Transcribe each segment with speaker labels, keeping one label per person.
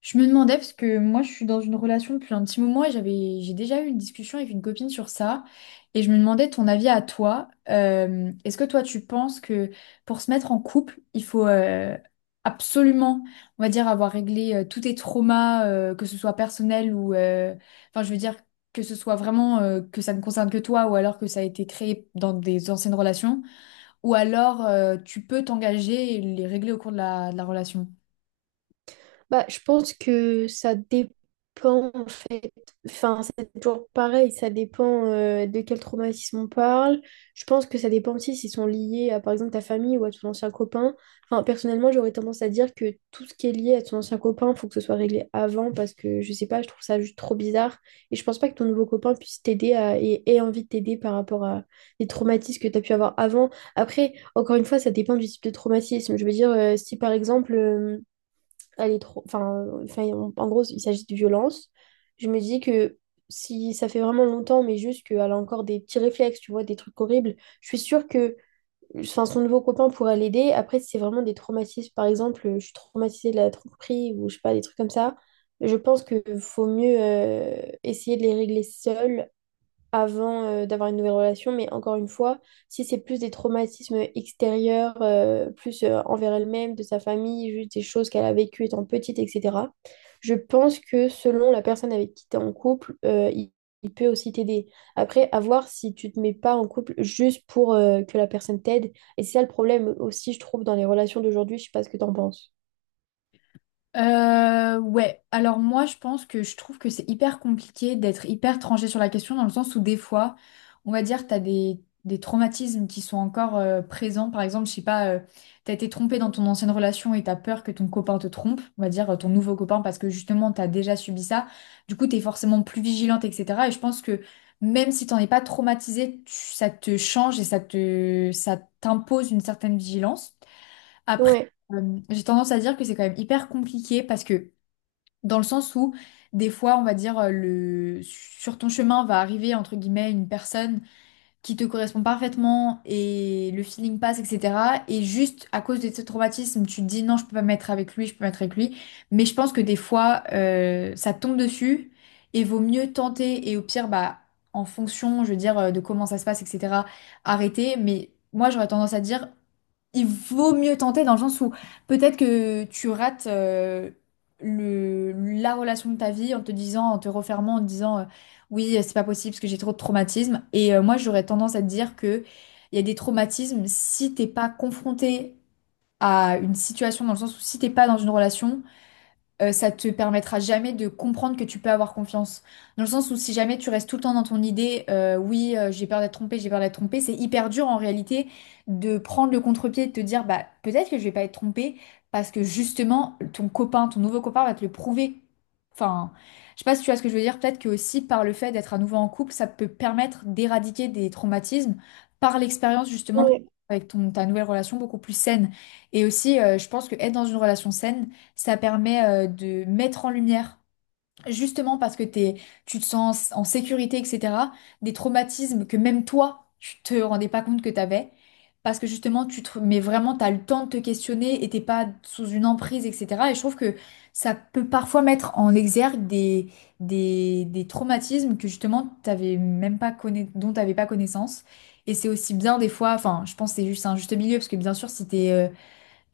Speaker 1: Je me demandais parce que moi je suis dans une relation depuis un petit moment et j'ai déjà eu une discussion avec une copine sur ça et je me demandais ton avis à toi. Est-ce que toi tu penses que pour se mettre en couple il faut absolument, on va dire, avoir réglé tous tes traumas, que ce soit personnel ou enfin je veux dire que ce soit vraiment, que ça ne concerne que toi, ou alors que ça a été créé dans des anciennes relations, ou alors tu peux t'engager et les régler au cours de la relation.
Speaker 2: Bah, je pense que ça dépend en fait. Enfin, c'est toujours pareil, ça dépend de quel traumatisme on parle. Je pense que ça dépend aussi s'ils sont liés à par exemple ta famille ou à ton ancien copain. Enfin, personnellement, j'aurais tendance à dire que tout ce qui est lié à ton ancien copain, faut que ce soit réglé avant parce que je sais pas, je trouve ça juste trop bizarre. Et je pense pas que ton nouveau copain puisse et ait envie de t'aider par rapport à les traumatismes que tu as pu avoir avant. Après, encore une fois, ça dépend du type de traumatisme. Je veux dire, si par exemple. Elle est trop. En gros, il s'agit de violence. Je me dis que si ça fait vraiment longtemps, mais juste qu'elle a encore des petits réflexes, tu vois, des trucs horribles, je suis sûre que enfin, son nouveau copain pourra l'aider. Après, si c'est vraiment des traumatismes, par exemple, je suis traumatisée de la tromperie ou je sais pas, des trucs comme ça. Je pense que faut mieux essayer de les régler seul avant d'avoir une nouvelle relation, mais encore une fois, si c'est plus des traumatismes extérieurs, plus envers elle-même, de sa famille, juste des choses qu'elle a vécues étant petite, etc., je pense que selon la personne avec qui tu es en couple, il peut aussi t'aider. Après, à voir si tu te mets pas en couple juste pour que la personne t'aide. Et c'est ça le problème aussi, je trouve, dans les relations d'aujourd'hui, je sais pas ce que tu en penses.
Speaker 1: Ouais, alors moi je pense que je trouve que c'est hyper compliqué d'être hyper tranché sur la question, dans le sens où des fois, on va dire, des traumatismes qui sont encore présents. Par exemple, je sais pas, t'as été trompé dans ton ancienne relation et t'as peur que ton copain te trompe, on va dire ton nouveau copain, parce que justement t'as déjà subi ça. Du coup, t'es forcément plus vigilante, etc. Et je pense que même si t'en es pas traumatisé, ça te change et ça t'impose une certaine vigilance. Après,
Speaker 2: Ouais,
Speaker 1: j'ai tendance à dire que c'est quand même hyper compliqué parce que, dans le sens où des fois, on va dire, sur ton chemin va arriver, entre guillemets, une personne qui te correspond parfaitement et le feeling passe, etc. Et juste à cause de ce traumatisme, tu te dis non, je peux pas me mettre avec lui, je peux me mettre avec lui. Mais je pense que des fois, ça tombe dessus et vaut mieux tenter, et au pire, bah, en fonction, je veux dire, de comment ça se passe, etc., arrêter. Mais moi, j'aurais tendance à dire il vaut mieux tenter, dans le sens où peut-être que tu rates le, la relation de ta vie en te disant, en te refermant, en te disant oui, c'est pas possible parce que j'ai trop de traumatismes. Et moi, j'aurais tendance à te dire que il y a des traumatismes, si t'es pas confronté à une situation, dans le sens où si t'es pas dans une relation, ça te permettra jamais de comprendre que tu peux avoir confiance. Dans le sens où si jamais tu restes tout le temps dans ton idée, oui, j'ai peur d'être trompé, j'ai peur d'être trompé, c'est hyper dur en réalité de prendre le contre-pied et de te dire, bah peut-être que je vais pas être trompé parce que justement ton nouveau copain va te le prouver. Enfin, je sais pas si tu vois ce que je veux dire. Peut-être que aussi par le fait d'être à nouveau en couple, ça peut permettre d'éradiquer des traumatismes par l'expérience, justement,
Speaker 2: ouais.
Speaker 1: avec ta nouvelle relation beaucoup plus saine. Et aussi, je pense que être dans une relation saine ça permet de mettre en lumière, justement parce que tu te sens en sécurité, etc., des traumatismes que même toi, tu te rendais pas compte que t'avais. Parce que justement, mais vraiment, t'as le temps de te questionner et t'es pas sous une emprise, etc. Et je trouve que ça peut parfois mettre en exergue des traumatismes que justement, t'avais même pas conna... dont t'avais pas connaissance. Et c'est aussi bien des fois, enfin, je pense que c'est juste un juste milieu, parce que bien sûr, si t'es,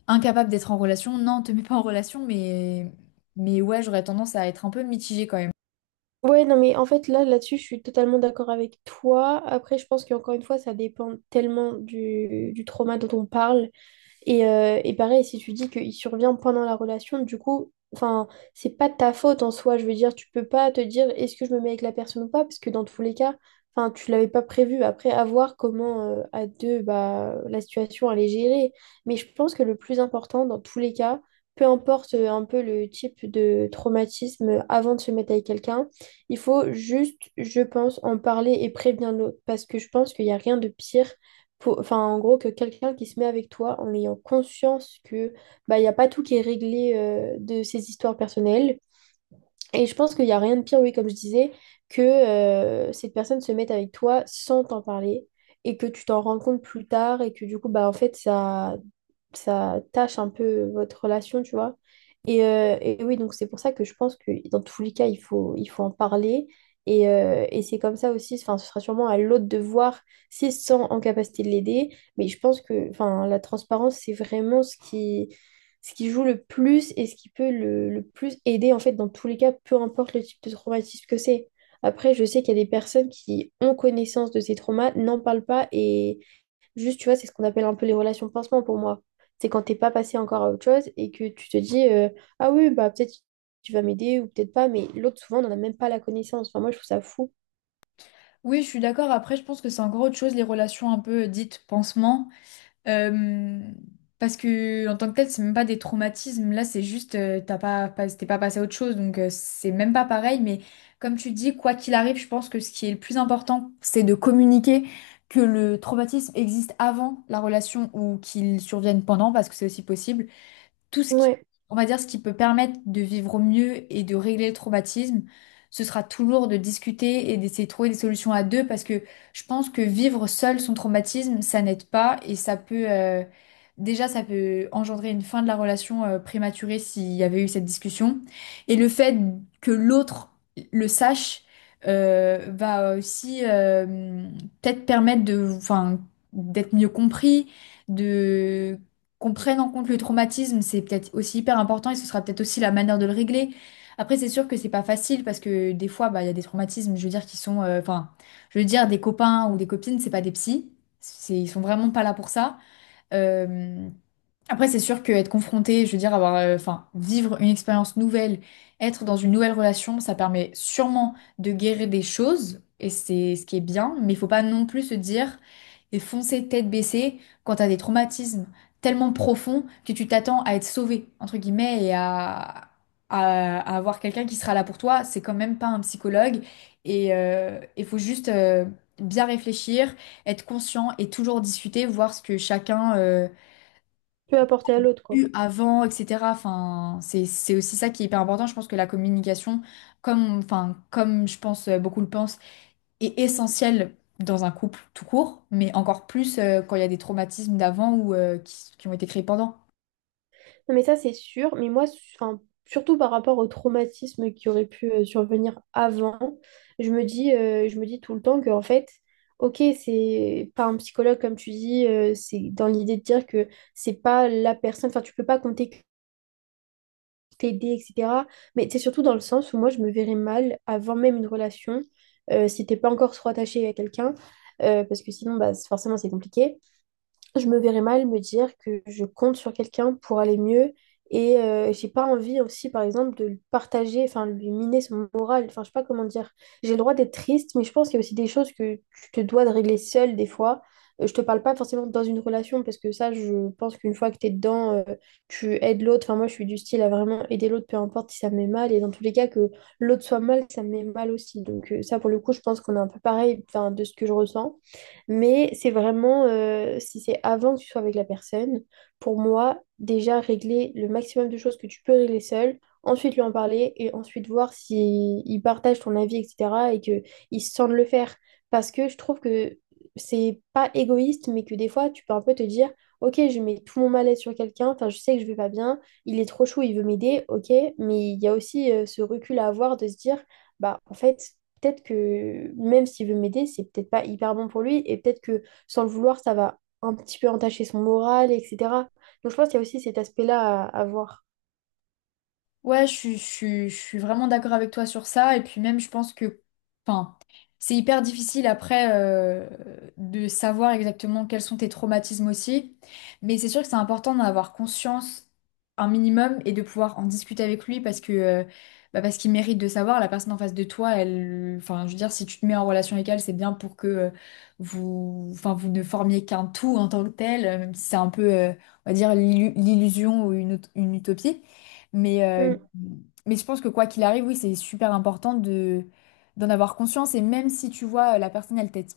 Speaker 1: incapable d'être en relation, non, te mets pas en relation, mais ouais, j'aurais tendance à être un peu mitigée quand même.
Speaker 2: Ouais, non, mais en fait, là-dessus, je suis totalement d'accord avec toi. Après, je pense qu'encore une fois, ça dépend tellement du trauma dont on parle et pareil, si tu dis qu'il survient pendant la relation, du coup, enfin, c'est pas de ta faute en soi. Je veux dire, tu peux pas te dire est-ce que je me mets avec la personne ou pas, parce que dans tous les cas, enfin, tu l'avais pas prévu. Après, à voir comment à deux, bah, la situation elle est gérée. Mais je pense que le plus important dans tous les cas, peu importe un peu le type de traumatisme avant de se mettre avec quelqu'un, il faut juste, je pense, en parler et prévenir l'autre, parce que je pense qu'il n'y a rien de pire enfin, en gros, que quelqu'un qui se met avec toi en ayant conscience que bah, il n'y a pas tout qui est réglé de ses histoires personnelles, et je pense qu'il n'y a rien de pire, oui, comme je disais, que cette personne se mette avec toi sans t'en parler et que tu t'en rends compte plus tard et que du coup, bah, en fait, ça tâche un peu votre relation, tu vois. Et oui, donc c'est pour ça que je pense que dans tous les cas, il faut en parler. Et c'est comme ça aussi, enfin, ce sera sûrement à l'autre de voir s'ils sont en capacité de l'aider. Mais je pense que enfin, la transparence, c'est vraiment ce qui joue le plus et ce qui peut le plus aider, en fait, dans tous les cas, peu importe le type de traumatisme que c'est. Après, je sais qu'il y a des personnes qui ont connaissance de ces traumas, n'en parlent pas et juste, tu vois, c'est ce qu'on appelle un peu les relations pansement pour moi. C'est quand t'es pas passé encore à autre chose et que tu te dis, ah oui, bah peut-être tu vas m'aider ou peut-être pas, mais l'autre, souvent, on n'en a même pas la connaissance. Enfin, moi, je trouve ça fou.
Speaker 1: Oui, je suis d'accord. Après, je pense que c'est encore autre chose, les relations un peu dites pansement. Euh, Parce que en tant que tel, c'est même pas des traumatismes. Là, c'est juste, t'es pas passé à autre chose, donc c'est même pas pareil. Mais comme tu dis, quoi qu'il arrive, je pense que ce qui est le plus important, c'est de communiquer que le traumatisme existe avant la relation ou qu'il survienne pendant, parce que c'est aussi possible. Tout ce qui,
Speaker 2: Ouais,
Speaker 1: on va dire, ce qui peut permettre de vivre au mieux et de régler le traumatisme, ce sera toujours de discuter et d'essayer de trouver des solutions à deux, parce que je pense que vivre seul son traumatisme, ça n'aide pas, et ça peut, déjà, ça peut engendrer une fin de la relation, prématurée, s'il y avait eu cette discussion. Et le fait que l'autre le sache, va aussi, peut-être permettre de, enfin, d'être mieux compris, de qu'on prenne en compte le traumatisme, c'est peut-être aussi hyper important et ce sera peut-être aussi la manière de le régler. Après, c'est sûr que c'est pas facile, parce que des fois, bah, il y a des traumatismes, je veux dire, qui sont, enfin, je veux dire, des copains ou des copines, c'est pas des psys, c'est, ils sont vraiment pas là pour ça. Euh, Après, c'est sûr qu'être confronté, je veux dire, avoir, enfin, vivre une expérience nouvelle, être dans une nouvelle relation, ça permet sûrement de guérir des choses, et c'est ce qui est bien, mais il faut pas non plus se dire et foncer tête baissée quand t'as des traumatismes tellement profonds que tu t'attends à être sauvé, entre guillemets, et à, à avoir quelqu'un qui sera là pour toi. C'est quand même pas un psychologue, et il faut juste bien réfléchir, être conscient et toujours discuter, voir ce que chacun
Speaker 2: peut apporter à l'autre, quoi.
Speaker 1: eu avant, etc. Enfin, c'est aussi ça qui est hyper important. Je pense que la communication, comme, enfin, comme je pense beaucoup le pensent, est essentielle dans un couple tout court, mais encore plus quand il y a des traumatismes d'avant ou qui ont été créés pendant.
Speaker 2: Non, mais ça, c'est sûr. Mais moi, enfin, surtout par rapport au traumatisme qui aurait pu survenir avant, je me dis tout le temps que, en fait, ok, c'est pas un psychologue, comme tu dis, c'est dans l'idée de dire que c'est pas la personne, enfin, tu peux pas compter que t'aider, etc. Mais c'est surtout dans le sens où moi, je me verrais mal avant même une relation, si t'es pas encore trop attaché à quelqu'un, parce que sinon, bah, forcément, c'est compliqué je me verrais mal me dire que je compte sur quelqu'un pour aller mieux et j'ai pas envie aussi par exemple de le partager, enfin lui miner son moral, enfin je sais pas comment dire. J'ai le droit d'être triste, mais je pense qu'il y a aussi des choses que tu te dois de régler seule des fois. Je te parle pas forcément dans une relation parce que ça je pense qu'une fois que t'es dedans, tu aides l'autre. Enfin moi je suis du style à vraiment aider l'autre peu importe si ça me met mal et dans tous les cas que l'autre soit mal, ça me met mal aussi. Donc ça pour le coup je pense qu'on est un peu pareil enfin, de ce que je ressens. Mais c'est vraiment, si c'est avant que tu sois avec la personne, pour moi, déjà régler le maximum de choses que tu peux régler seul, ensuite lui en parler et ensuite voir si il partage ton avis, etc. et qu'il se sent de le faire. Parce que je trouve que c'est pas égoïste, mais que des fois, tu peux un peu te dire, ok, je mets tout mon mal-être sur quelqu'un, enfin, je sais que je vais pas bien, il est trop chaud, il veut m'aider, ok, mais il y a aussi ce recul à avoir de se dire, bah, en fait, peut-être que même s'il veut m'aider, c'est peut-être pas hyper bon pour lui et peut-être que sans le vouloir, ça va un petit peu entacher son moral, etc. Donc je pense qu'il y a aussi cet aspect-là à voir.
Speaker 1: Ouais, je suis vraiment d'accord avec toi sur ça. Et puis même, je pense que, enfin, c'est hyper difficile après de savoir exactement quels sont tes traumatismes aussi. Mais c'est sûr que c'est important d'en avoir conscience un minimum et de pouvoir en discuter avec lui, parce que, bah, parce qu'il mérite de savoir. La personne en face de toi, elle, enfin, je veux dire, si tu te mets en relation avec elle, c'est bien pour que vous, enfin, vous ne formiez qu'un tout en tant que tel, même si c'est un peu, on va dire, l'illusion ou une utopie. Mais, euh,
Speaker 2: Mm.
Speaker 1: mais je pense que quoi qu'il arrive, oui, c'est super important de, d'en avoir conscience. Et même si tu vois, la personne, elle t'aide,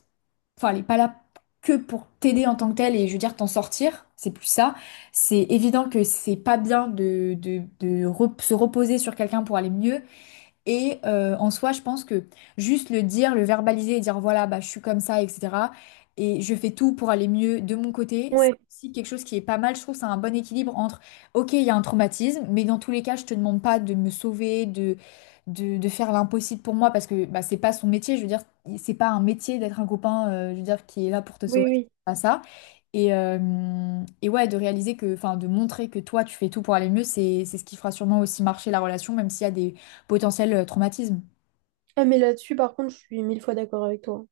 Speaker 1: enfin, elle n'est pas là que pour t'aider en tant que telle, et je veux dire t'en sortir, c'est plus ça. C'est évident que c'est pas bien de, se reposer sur quelqu'un pour aller mieux. Et en soi, je pense que juste le dire, le verbaliser et dire voilà, bah, je suis comme ça, etc. Et je fais tout pour aller mieux de mon côté. C'est
Speaker 2: Ouais,
Speaker 1: aussi quelque chose qui est pas mal. Je trouve que c'est un bon équilibre entre, ok, il y a un traumatisme, mais dans tous les cas, je te demande pas de me sauver, de, de faire l'impossible pour moi parce que bah, c'est pas son métier. Je veux dire, c'est pas un métier d'être un copain, je veux dire, qui est là pour te
Speaker 2: oui,
Speaker 1: sauver.
Speaker 2: oui.
Speaker 1: C'est pas ça. Et, euh, et ouais, de réaliser que, enfin, de montrer que toi, tu fais tout pour aller mieux, c'est ce qui fera sûrement aussi marcher la relation, même s'il y a des potentiels traumatismes.
Speaker 2: Ah, mais là-dessus, par contre, je suis mille fois d'accord avec toi.